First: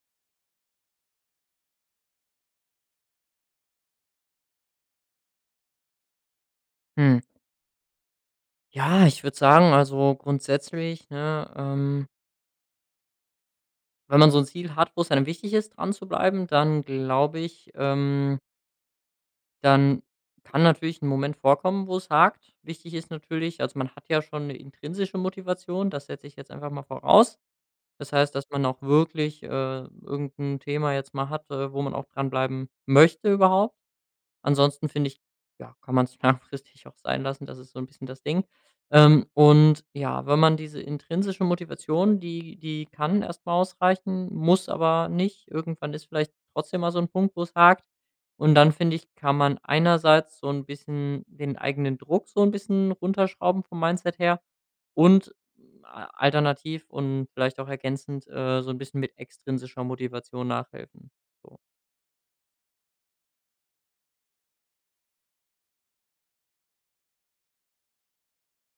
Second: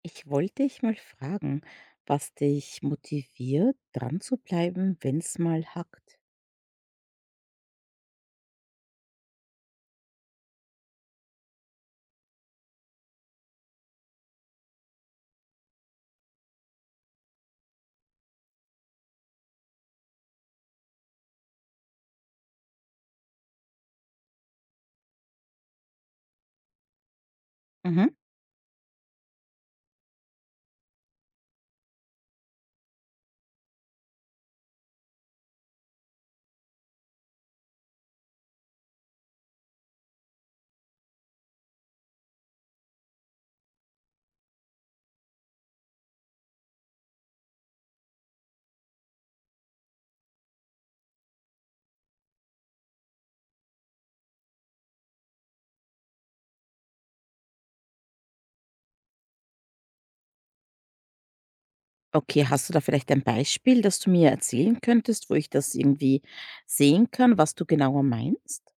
Ich wollte dich mal fragen, was dich motiviert, dran zu bleiben, wenn es mal hackt. Hm. Ja, ich würde sagen, also grundsätzlich, ne, wenn man so ein Ziel hat, wo es einem wichtig ist, dran zu bleiben, dann glaube ich, dann kann natürlich ein Moment vorkommen, wo es hakt. Wichtig ist natürlich also, man hat ja schon eine intrinsische Motivation, das setze ich jetzt einfach mal voraus. Mhm. Das heißt, dass man auch wirklich, irgend Thema jetzt mal hat, wo man auch dranbleiben möchte überhaupt. Ansonsten finde ich, ja, kann man es langfristig auch sein lassen. Das ist so ein bisschen das Ding. Und ja, wenn man diese intrinsische Motivation, die kann erst mal ausreichen, muss aber nicht. Irgendwann ist vielleicht trotzdem mal so ein Punkt, wo es hakt. Und dann, finde ich, kann man einerseits so ein bisschen den eigenen Druck so ein bisschen runterschrauben vom Mindset her und a alternativ und vielleicht auch ergänzend, so ein bisschen mit extrinsischer Motivation nachhelfen. So. Okay, hast du da vielleicht ein Beispiel, das du mir erzählen könntest, wo ich das irgendwie sehen kann, was du genauer meinst?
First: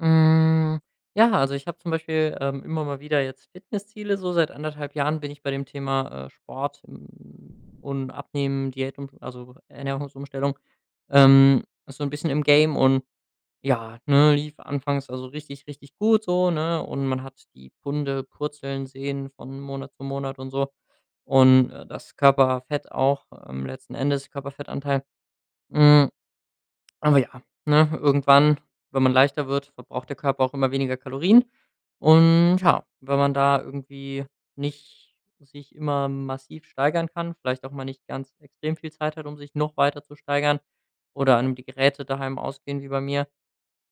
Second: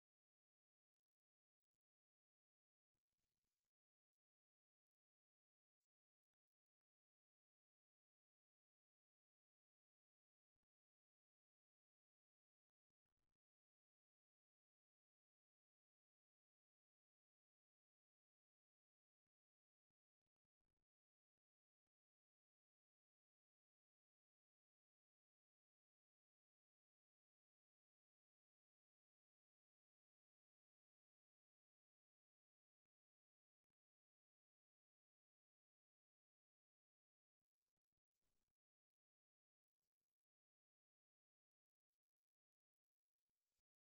Hm, ja, also ich habe zum Beispiel, immer mal wieder jetzt Fitnessziele, so seit 1,5 Jahren bin ich bei dem Thema, Sport, hm, und Abnehmen, Diät und also Ernährungsumstellung, so ein bisschen im Game. Und ja, ne, lief anfangs also richtig, richtig gut so, ne, und man hat die Punde purzeln sehen von Monat zu Monat und so und, das Körperfett auch, letzten Endes Körperfettanteil. Hm, aber ja, ne, irgendwann, wenn man leichter wird, verbraucht der Körper auch immer weniger Kalorien. Und ja, wenn man da irgendwie nicht sich immer massiv steigern kann, vielleicht auch mal nicht ganz extrem viel Zeit hat, um sich noch weiter zu steigern, oder einem die Geräte daheim ausgehen wie bei mir,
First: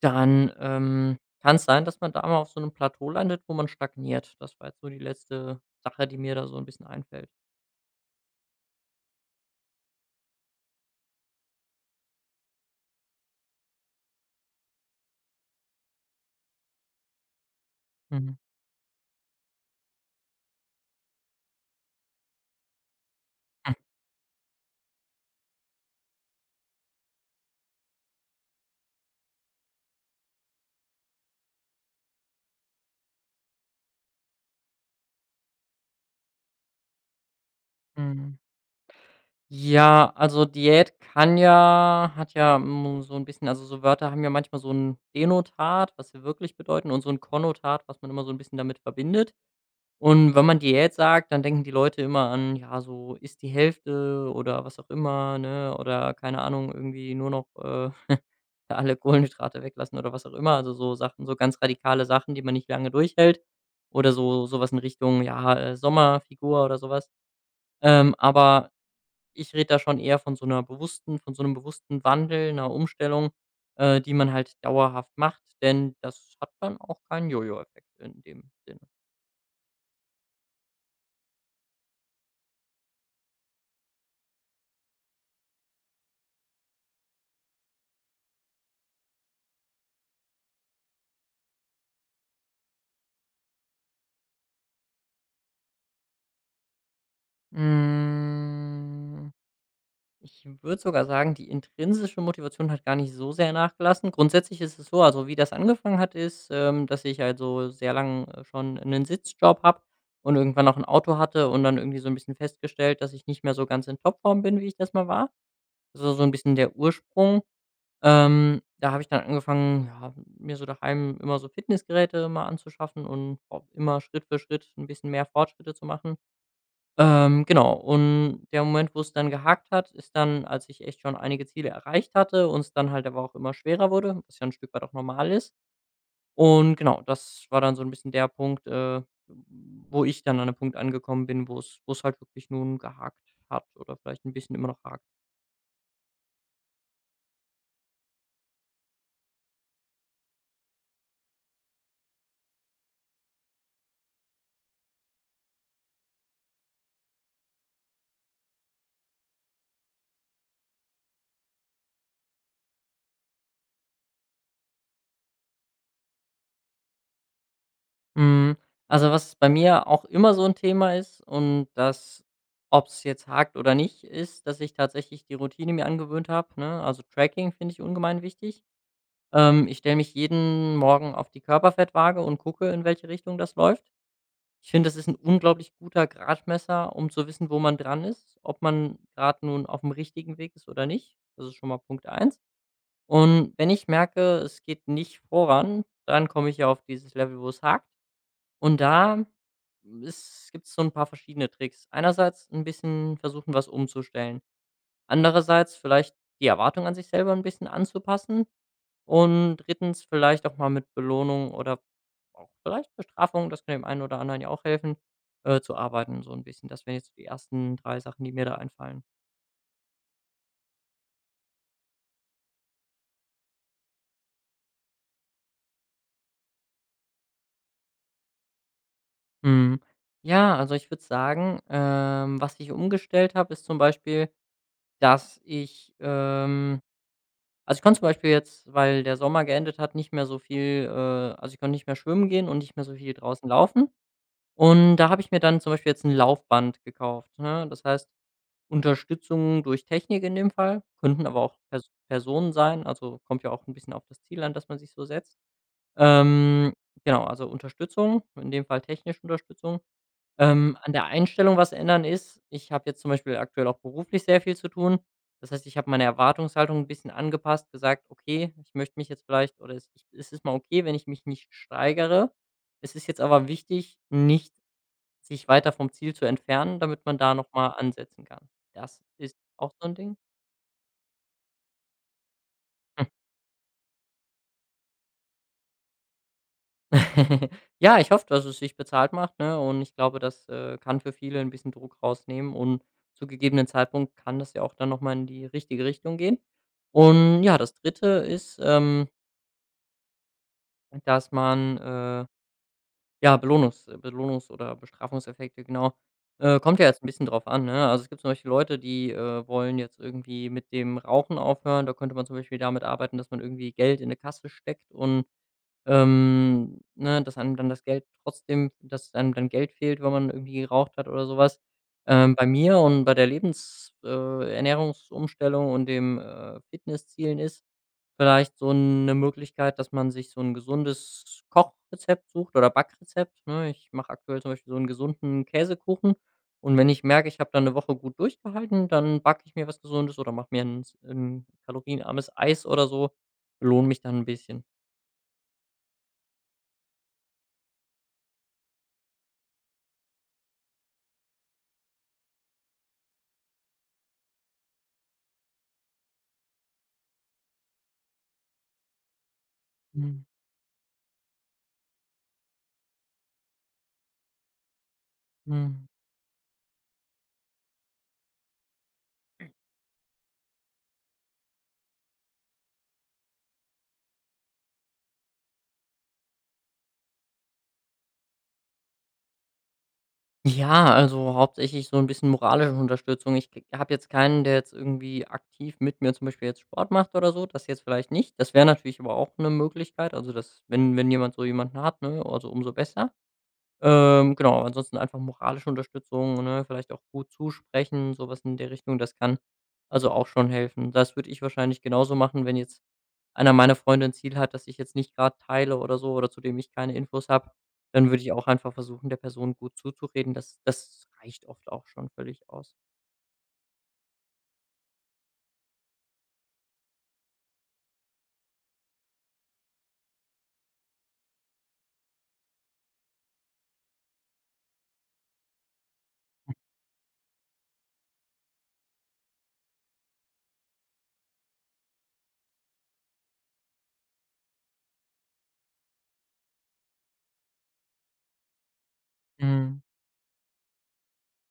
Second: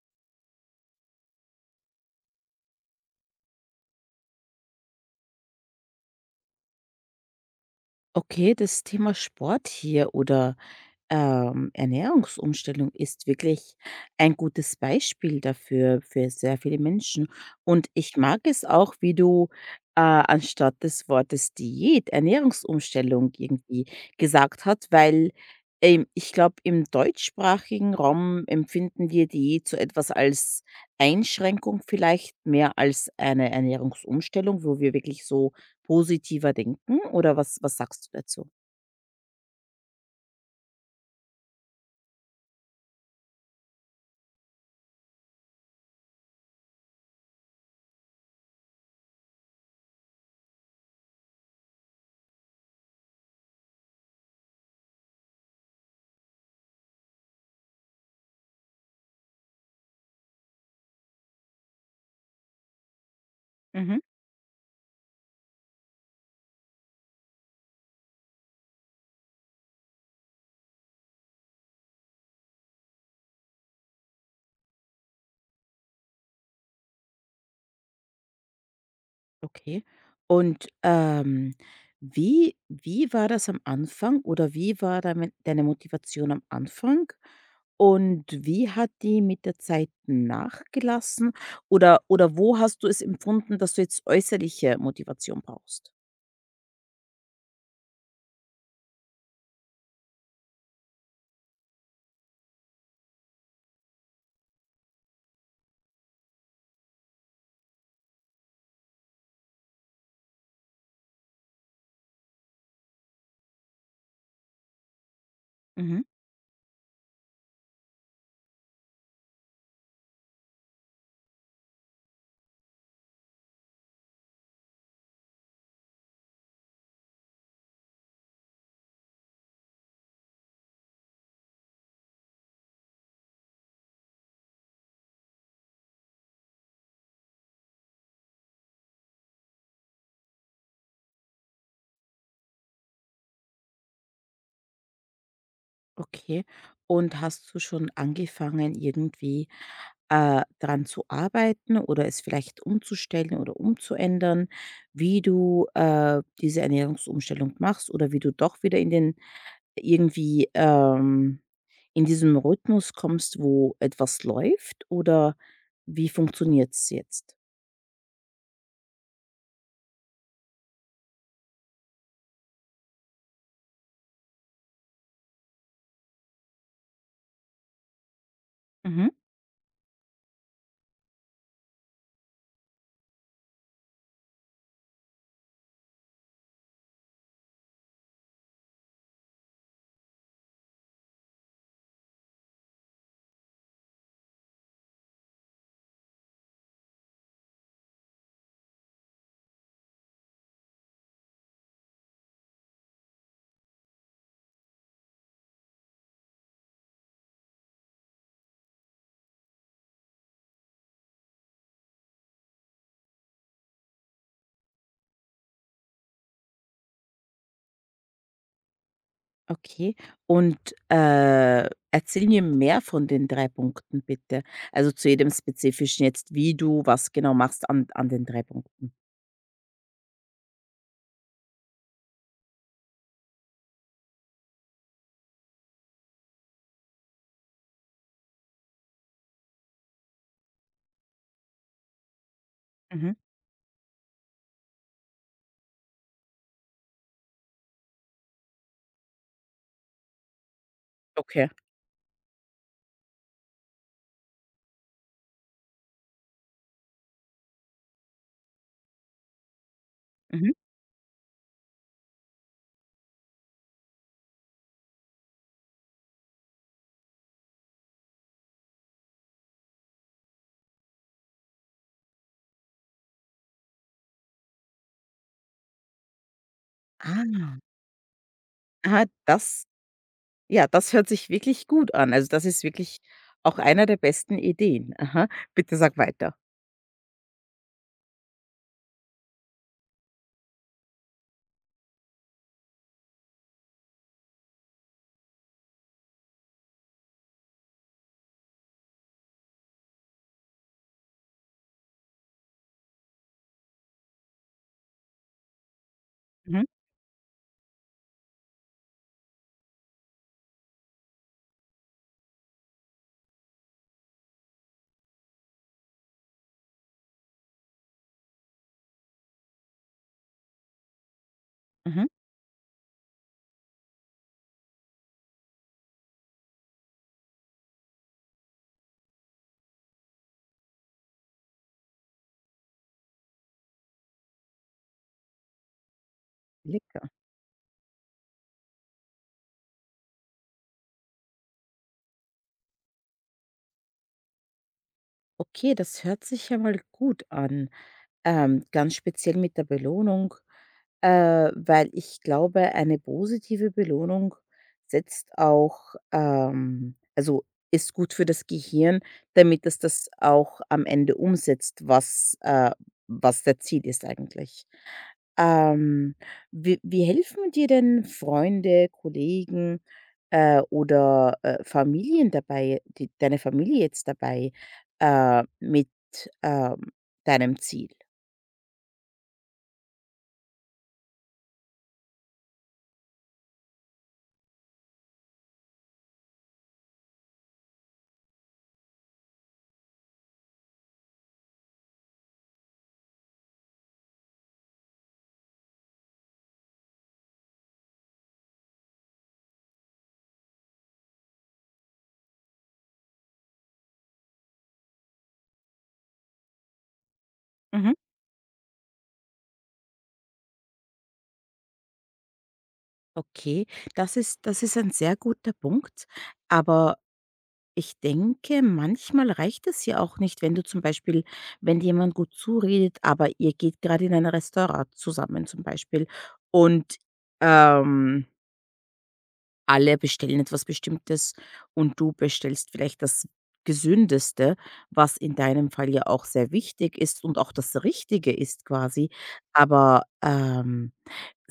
dann kann es sein, dass man da mal auf so einem Plateau landet, wo man stagniert. Das war jetzt so die letzte Sache, die mir da so ein bisschen einfällt. Okay, das Thema Sport hier oder Ernährungsumstellung ist wirklich ein gutes Beispiel dafür für sehr viele Menschen. Und ich Mhm. mag es auch, wie du, anstatt des Wortes Diät Ernährungsumstellung irgendwie gesagt hat, weil, ich glaube, im deutschsprachigen Raum empfinden wir Diät so etwas als Einschränkung vielleicht mehr als eine Ernährungsumstellung, wo wir wirklich so positiver denken, oder was sagst du Mhm. dazu? Ja, also Diät kann ja hat ja, hm, so ein bisschen also, so Wörter haben ja manchmal so ein Denotat, was sie wirklich bedeuten, und so ein Konnotat, was man immer so ein bisschen damit verbindet. Und wenn man Diät sagt, dann denken die Leute immer an, ja, so iss die Hälfte oder was auch immer, ne, oder keine Ahnung, irgendwie nur noch, alle Kohlenhydrate weglassen oder was auch immer. Also, so Sachen, so ganz radikale Sachen, die man nicht lange durchhält, Mhm. oder so sowas in Richtung, ja, Sommerfigur oder sowas. Aber ich rede da schon eher von so einer bewussten von so einem bewussten Wandel, einer Umstellung, die man halt dauerhaft macht, denn das hat dann auch keinen Jojo-Effekt in dem Sinne. Okay. Und, wie war das am Anfang oder wie war damit deine Motivation am Anfang? Und wie hat die mit der Zeit nachgelassen? Oder wo hast du es empfunden, dass du jetzt äußerliche Motivation brauchst? Hm, ich würde sogar sagen, die intrinsische Motivation hat gar nicht so sehr nachgelassen. Grundsätzlich ist es so, also, wie das angefangen hat, ist, dass ich also sehr lang, schon einen Sitzjob habe und irgendwann auch ein Auto hatte und dann irgendwie so ein bisschen festgestellt, dass ich nicht mehr so ganz in Topform bin, wie ich das mal war. Das war so ein bisschen der Ursprung. Da habe ich dann angefangen, ja, mir so daheim immer so Fitnessgeräte mal anzuschaffen und auch immer Schritt für Schritt ein bisschen mehr Fortschritte zu machen. Genau, und der Moment, wo es dann gehakt hat, ist dann, als ich echt schon einige Ziele erreicht hatte und es dann halt aber auch immer schwerer wurde, was ja ein Stück weit auch normal ist. Und genau, das war dann so ein bisschen der Punkt, wo ich dann an 'nem Punkt angekommen bin, wo es halt wirklich nun gehakt hat oder vielleicht ein bisschen immer noch hakt. Okay. Und hast du schon angefangen, irgendwie dran zu arbeiten oder es vielleicht umzustellen oder umzuändern, wie du diese Ernährungsumstellung machst oder wie du doch wieder in den irgendwie in diesem Rhythmus kommst, wo etwas läuft oder wie funktioniert es jetzt? Hm, also, was bei mir auch immer so ein Thema ist und das, ob es jetzt hakt oder nicht, ist, dass ich tatsächlich die Routine mir angewöhnt habe, ne? Also, Tracking finde ich ungemein wichtig. Mhm. Ich stelle mich jeden Morgen auf die Körperfettwaage und gucke, in welche Richtung das läuft. Ich finde, das ist ein unglaublich guter Gradmesser, um zu wissen, wo man dran ist, ob man gerade nun auf dem richtigen Weg ist oder nicht. Das ist schon mal Punkt eins. Und wenn ich merke, es geht nicht voran, dann komme ich ja auf dieses Level, wo es hakt. Und da gibt es so ein paar verschiedene Tricks. Einerseits ein bisschen versuchen, was umzustellen. Andererseits vielleicht die Erwartung an sich selber ein bisschen anzupassen. Und drittens vielleicht auch mal mit Belohnung oder auch vielleicht Bestrafung, das kann dem einen oder anderen ja auch helfen, zu arbeiten so ein bisschen. Das wären jetzt so die ersten 3 Sachen, die mir da einfallen. Okay. Und, erzähl mir mehr von den 3 Punkten bitte. Also, zu jedem Spezifischen jetzt, wie du was genau machst an den 3 Punkten. Mhm. Ja, also, ich würde sagen, was ich umgestellt habe, ist zum Beispiel, dass ich, ähm also, ich konnte zum Beispiel jetzt, weil der Sommer geendet hat, nicht mehr so viel, also, ich konnte nicht mehr schwimmen gehen und nicht mehr so viel Mhm. draußen laufen. Und da habe ich mir dann zum Beispiel jetzt ein Laufband gekauft, ne? Das heißt, Unterstützung durch Technik in dem Fall, könnten aber Okay. auch Personen sein, also, kommt ja auch ein bisschen auf das Ziel an, das man sich so setzt. Ähm, genau, also, Unterstützung, in dem Fall technische Unterstützung. Mhm. An der Einstellung was ändern ist, ich habe jetzt zum Beispiel aktuell auch beruflich sehr viel zu tun. Das heißt, ich habe meine Erwartungshaltung ein bisschen angepasst, gesagt: „Okay, ich möchte mich jetzt vielleicht oder es ich es ist mal okay, wenn ich mich nicht steigere. Es ist jetzt aber wichtig, nicht sich weiter vom Ziel zu entfernen, damit man da noch Ah. mal ansetzen kann.“ Das Ah, ist das auch so ein Ding. ja, das hört sich wirklich gut an. Also, das ist wirklich auch einer der besten Ideen. Aha. Bitte sag weiter. Ja, ich hoffe, dass es sich bezahlt macht, ne? Und ich glaube, das, kann für viele ein bisschen Druck rausnehmen, und zu gegebenen Zeitpunkt kann das ja auch dann noch mal in die richtige Richtung gehen. Und ja, das Dritte ist, dass man, äh ja, Belohnungs- oder Bestrafungseffekte, genau. Mhm. Kommt ja jetzt ein bisschen drauf an, ne? Also, es gibt zum Beispiel Leute, die, wollen jetzt irgendwie mit dem Rauchen aufhören. Da könnte man zum Beispiel damit arbeiten, dass man irgendwie Geld in 'ne Kasse steckt und ne, dass einem dann Geld fehlt, wenn man irgendwie geraucht hat oder sowas. Mhm. Bei mir und bei der Lebens Ernährungsumstellung und dem, Fitnesszielen ist vielleicht so eine Möglichkeit, dass man sich so ein gesundes Kochrezept sucht oder Backrezept, ne? Ich mache aktuell zum Beispiel so einen gesunden Käsekuchen, und wenn ich Lecker. merke, ich habe dann eine Woche gut durchgehalten, dann backe ich mir was Gesundes oder mache mir ein s kalorienarmes Eis oder so, belohne mich dann ein bisschen. Okay, das hört sich ja mal gut an. Ganz speziell mit der Belohnung, weil ich glaube, eine positive Belohnung setzt auch also ist gut für das Gehirn, damit es das Mhm, auch am Ende umsetzt, was was der Ziel ist eigentlich. mhm. Ähm, wie helfen dir denn Freunde, Kollegen, oder, Familien dabei die deine Familie jetzt dabei, mit, ähm, deinem Ziel? Ja, also hauptsächlich so ein bisschen moralische Unterstützung. Ich habe jetzt keinen, der jetzt irgendwie aktiv mit mir zum Beispiel jetzt Sport macht oder so, das jetzt vielleicht nicht. Das wäre natürlich aber auch eine Möglichkeit. Also, das wenn jemand so jemanden hat, ne, also umso besser. Genau, ansonsten einfach moralische Unterstützung, ne, vielleicht auch gut zusprechen, sowas in der Richtung, das kann also auch schon helfen. Das würde ich wahrscheinlich genauso machen, wenn jetzt einer meiner Freunde ein Ziel hat, das ich jetzt nicht gerade teile oder so oder zu dem ich keine Infos habe, Mhm. dann würde ich auch einfach versuchen, der Person gut zuzureden. Das reicht oft auch schon völlig aus. Okay, das ist ein sehr guter Punkt. Aber ich denke, manchmal reicht es ja auch nicht, wenn du zum Beispiel wenn dir jemand gut zuredet, aber ihr geht gerade in ein Restaurant zusammen zum Beispiel und, ähm, alle bestellen etwas Bestimmtes und du bestellst vielleicht das Gesündeste, was in deinem Fall ja auch sehr wichtig ist und auch das Richtige ist quasi. Mhm. Aber,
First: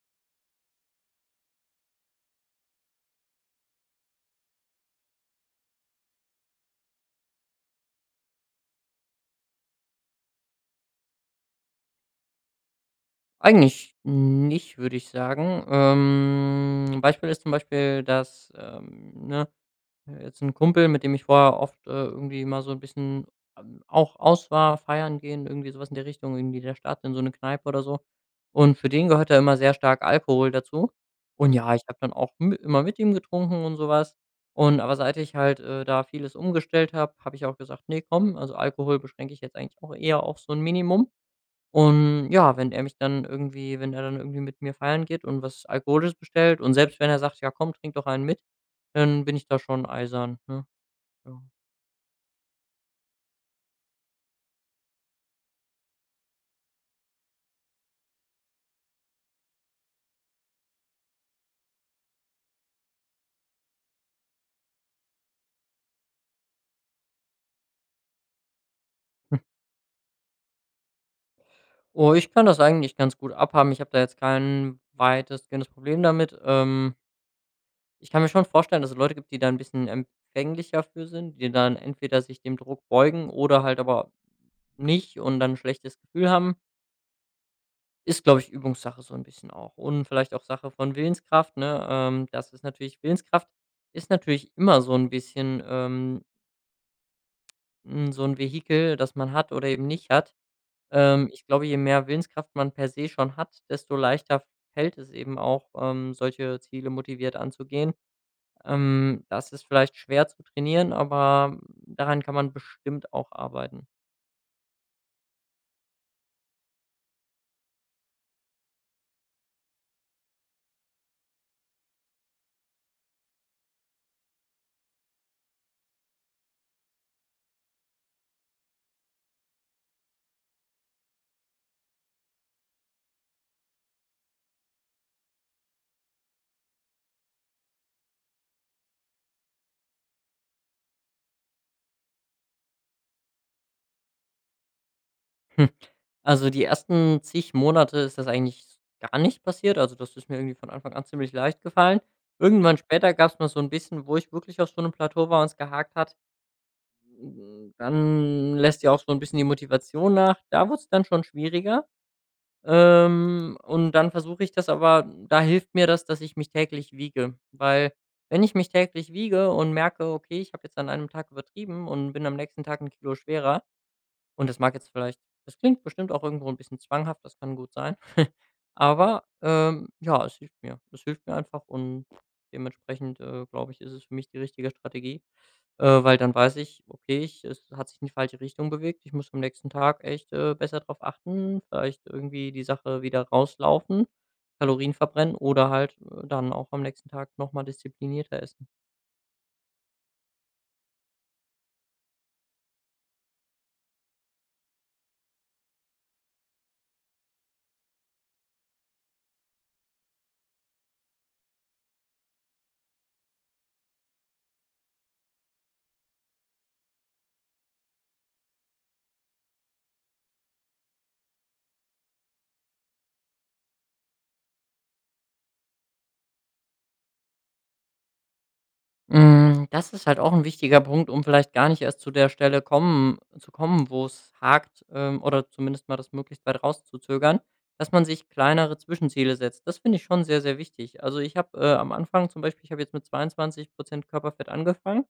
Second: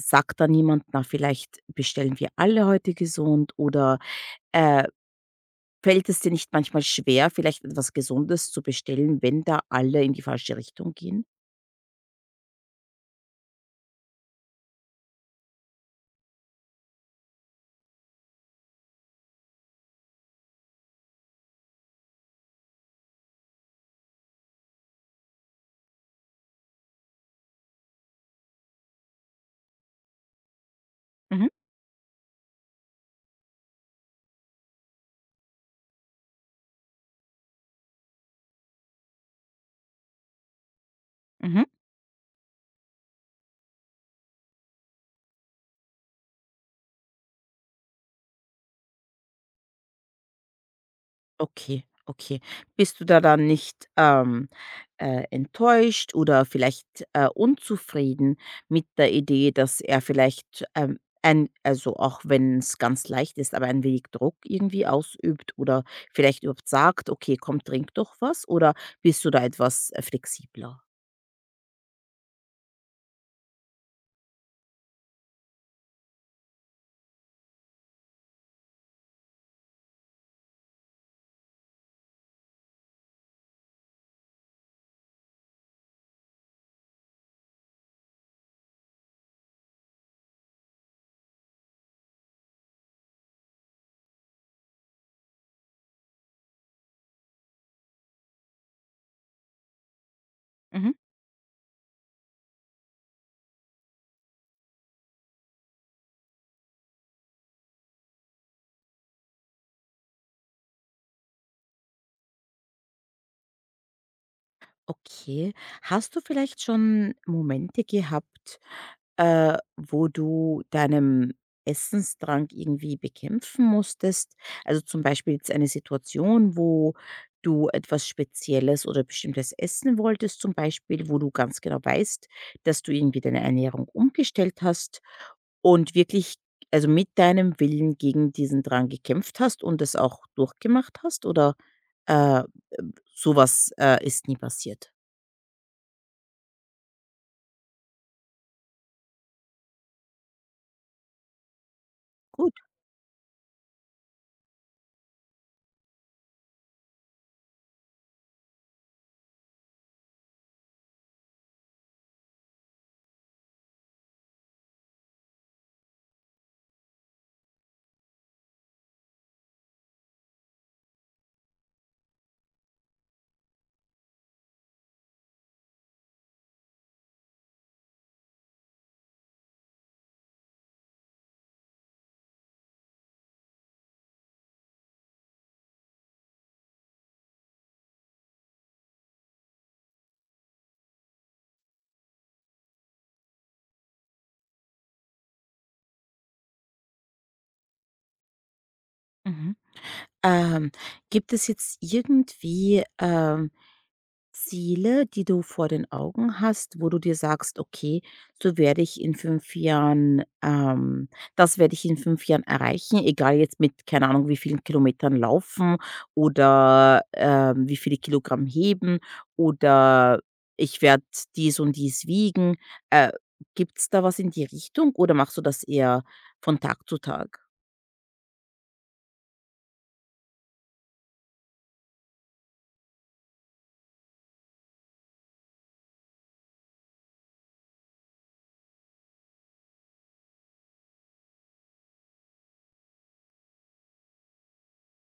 Sagt dann jemand: „Na, vielleicht bestellen wir alle heute gesund“ oder, äh, fällt es dir nicht manchmal schwer, vielleicht etwas Gesundes zu bestellen, wenn da alle in die falsche Richtung gehen? Eigentlich nicht, würde ich sagen. Ein Beispiel ist zum Beispiel, dass, jetzt ein Kumpel, mit dem ich vorher oft, irgendwie mal so ein bisschen, auch aus war, feiern gehen, irgendwie sowas in der Richtung, irgendwie in der Stadt, in so eine Kneipe oder so. Und für den gehört da immer sehr stark Alkohol dazu. Mhm, Und ja, ich habe dann auch mi immer mit ihm getrunken und sowas. Aber seit ich halt, da vieles umgestellt habe, habe ich auch gesagt: „Nee, komm, also Alkohol beschränke ich jetzt eigentlich auch eher auf so ein Minimum.“ mhm. Und ja, wenn er mich dann irgendwie wenn er dann irgendwie mit mir feiern geht und was Alkoholisches bestellt und selbst wenn er sagt: „Ja komm, trink doch einen mit“, dann bin ich da schon eisern, ne? Ja. Okay, okay. Bist du da dann nicht, enttäuscht oder vielleicht, unzufrieden mit der Idee, dass er vielleicht, ein also auch wenn es ganz leicht ist, aber ein wenig Druck irgendwie ausübt oder vielleicht überhaupt sagt: „Okay, komm, trink doch was“, oder bist du da etwas, flexibler? Oh, ich kann das eigentlich ganz gut abhaben. Ich habe da jetzt kein weitestgehendes Problem damit. Ich kann mir schon vorstellen, dass es Leute gibt, die da ein bisschen empfänglicher für sind, die dann entweder sich dem Druck beugen oder halt aber nicht und dann 'n schlechtes Gefühl haben. Ist, glaube ich, Übungssache so ein bisschen auch und vielleicht auch Sache von Willenskraft, ne? Das ist natürlich Willenskraft ist natürlich immer so ein bisschen, so ein Vehikel, das man hat oder eben nicht hat. Mhm. Ich glaube, je mehr Willenskraft man per se schon hat, desto leichter fällt es eben auch, solche Ziele motiviert anzugehen. Das ist vielleicht schwer zu trainieren, aber daran kann man bestimmt auch arbeiten. Okay. Hast du vielleicht schon Momente gehabt, wo du deinem Essensdrang irgendwie bekämpfen musstest? Also zum Beispiel jetzt eine Situation, wo du etwas Spezielles oder Bestimmtes essen wolltest, zum Beispiel, wo du ganz genau weißt, dass du irgendwie deine Ernährung umgestellt hast und wirklich, also mit deinem Willen gegen diesen Drang gekämpft hast und das auch durchgemacht hast? Oder äh, sowas ist nie passiert? Hm. Also, die ersten zig Monate ist das eigentlich gar nicht passiert. Also, das ist mir irgendwie von Anfang an ziemlich leicht gefallen. Gut. Irgendwann später gab es mal so ein bisschen, wo ich wirklich auf so einem Plateau war und es gehakt hat. Hm, dann lässt ja auch so ein bisschen die Motivation nach. Da wurd's dann schon schwieriger. Und dann versuche ich das, da hilft mir das, dass ich mich täglich wiege, weil wenn ich mich täglich wiege und merke: „Okay, ich habe jetzt an einem Tag übertrieben und bin am nächsten Tag ein Kilo schwerer“ und das mag jetzt vielleicht das klingt bestimmt auch irgendwo ein bisschen zwanghaft, das kann gut sein. Aber, ja, es hilft mir. Es hilft mir einfach, und dementsprechend, glaube ich, ist es für mich die richtige Strategie, weil dann weiß ich: „Okay, ich es hat sich in die falsche Richtung bewegt. Ich muss am nächsten Tag echt, besser drauf achten, vielleicht irgendwie die Sache wieder rauslaufen, Kalorien verbrennen oder halt, dann auch am nächsten Tag noch mal disziplinierter essen.“ Mhm. Ähm, gibt es jetzt irgendwie, Ziele, die du vor den Augen hast, wo du dir sagst: „Okay, so werde ich in 5 Jahren das werde ich in 5 Jahren erreichen“, egal jetzt mit, keine Ahnung, wie vielen Kilometern laufen oder, wie viele Kilogramm heben oder ich werde dies und dies wiegen. Äh, Gibt es da was in die Richtung oder machst du das eher von Tag zu Tag? Hm, das ist halt auch ein wichtiger Punkt, um vielleicht gar nicht erst zu kommen, wo es hakt, oder zumindest mal das möglichst weit rauszuzögern, dass man sich kleinere Zwischenziele setzt. Das finde ich schon sehr, sehr wichtig. Also, ich habe, am Anfang zum Beispiel, ich habe jetzt mit 22 Körperfett angefangen,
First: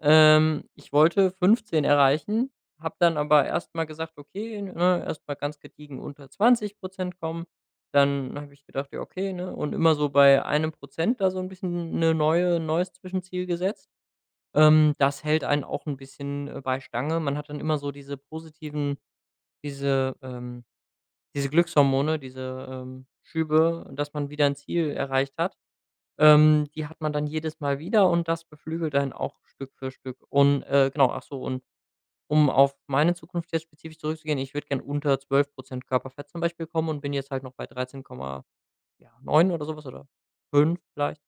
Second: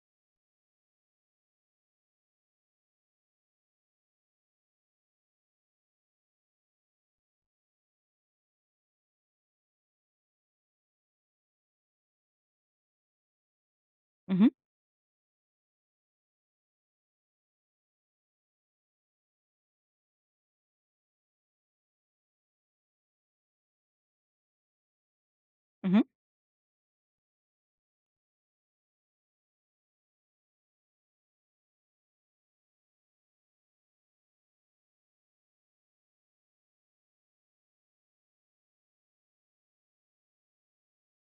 ich wollte 15 erreichen, habe dann aber erstmal gesagt: „Okay, ne, erst mal ganz gediegen unter 20 kommen.“ Dann habe ich gedacht: „Ja, okay, ne?“ Und immer so bei einem Prozent da so ein bisschen eine neue neues Zwischenziel gesetzt. Mhm, Das hält einen auch ein bisschen, bei Stange. Man hat dann immer so diese positiven diese, ähm diese Glückshormone, diese, Schübe, dass man wieder ein Ziel erreicht hat. mhm. Die hat man dann jedes Mal wieder und das beflügelt einen auch Stück für Stück. Und, genau, ach so, und um auf meine Zukunft jetzt spezifisch zurückzugehen, ich würde gern unter zwölf Prozent Körperfett zum Beispiel kommen und bin jetzt halt noch bei 13 Komma, ja, oder sowas, oder 5 vielleicht.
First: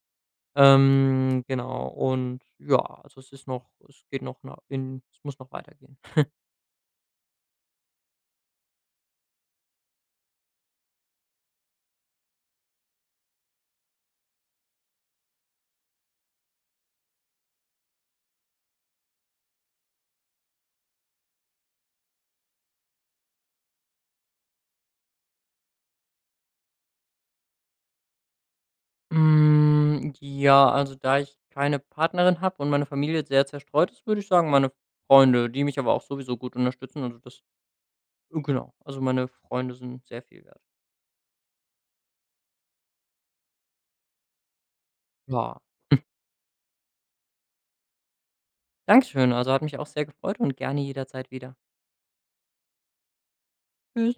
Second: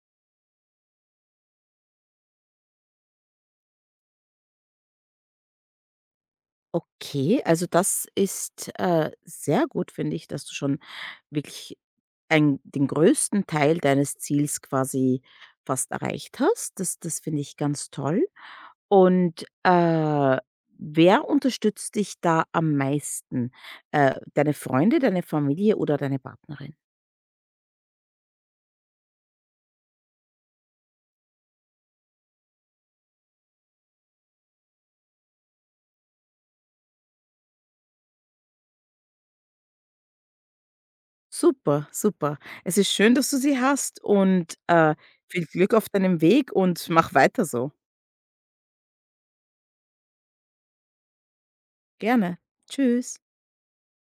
Genau, und ja, also es ist noch es geht noch na in es muss noch weitergehen. Okay, also das ist, sehr gut, finde ich, dass du schon wirklich ein den größten Teil deines Ziels quasi fast erreicht hast. Das finde ich ganz toll. Und, wer unterstützt dich da am meisten? Deine Freunde, deine Familie oder deine Partnerin? Hm, ja, also da ich keine Partnerin habe und meine Familie sehr zerstreut ist, würde ich sagen, meine Freunde, die mich aber auch sowieso gut unterstützen. Also das Genau, also meine Freunde sind sehr viel wert. Super, super. Es ist schön, dass du sie hast und, viel Ja. Glück auf deinem Weg und mach weiter so. Dankeschön, also hat mich auch sehr gefreut und gerne jederzeit wieder. Gerne. Tschüss. Tschüss.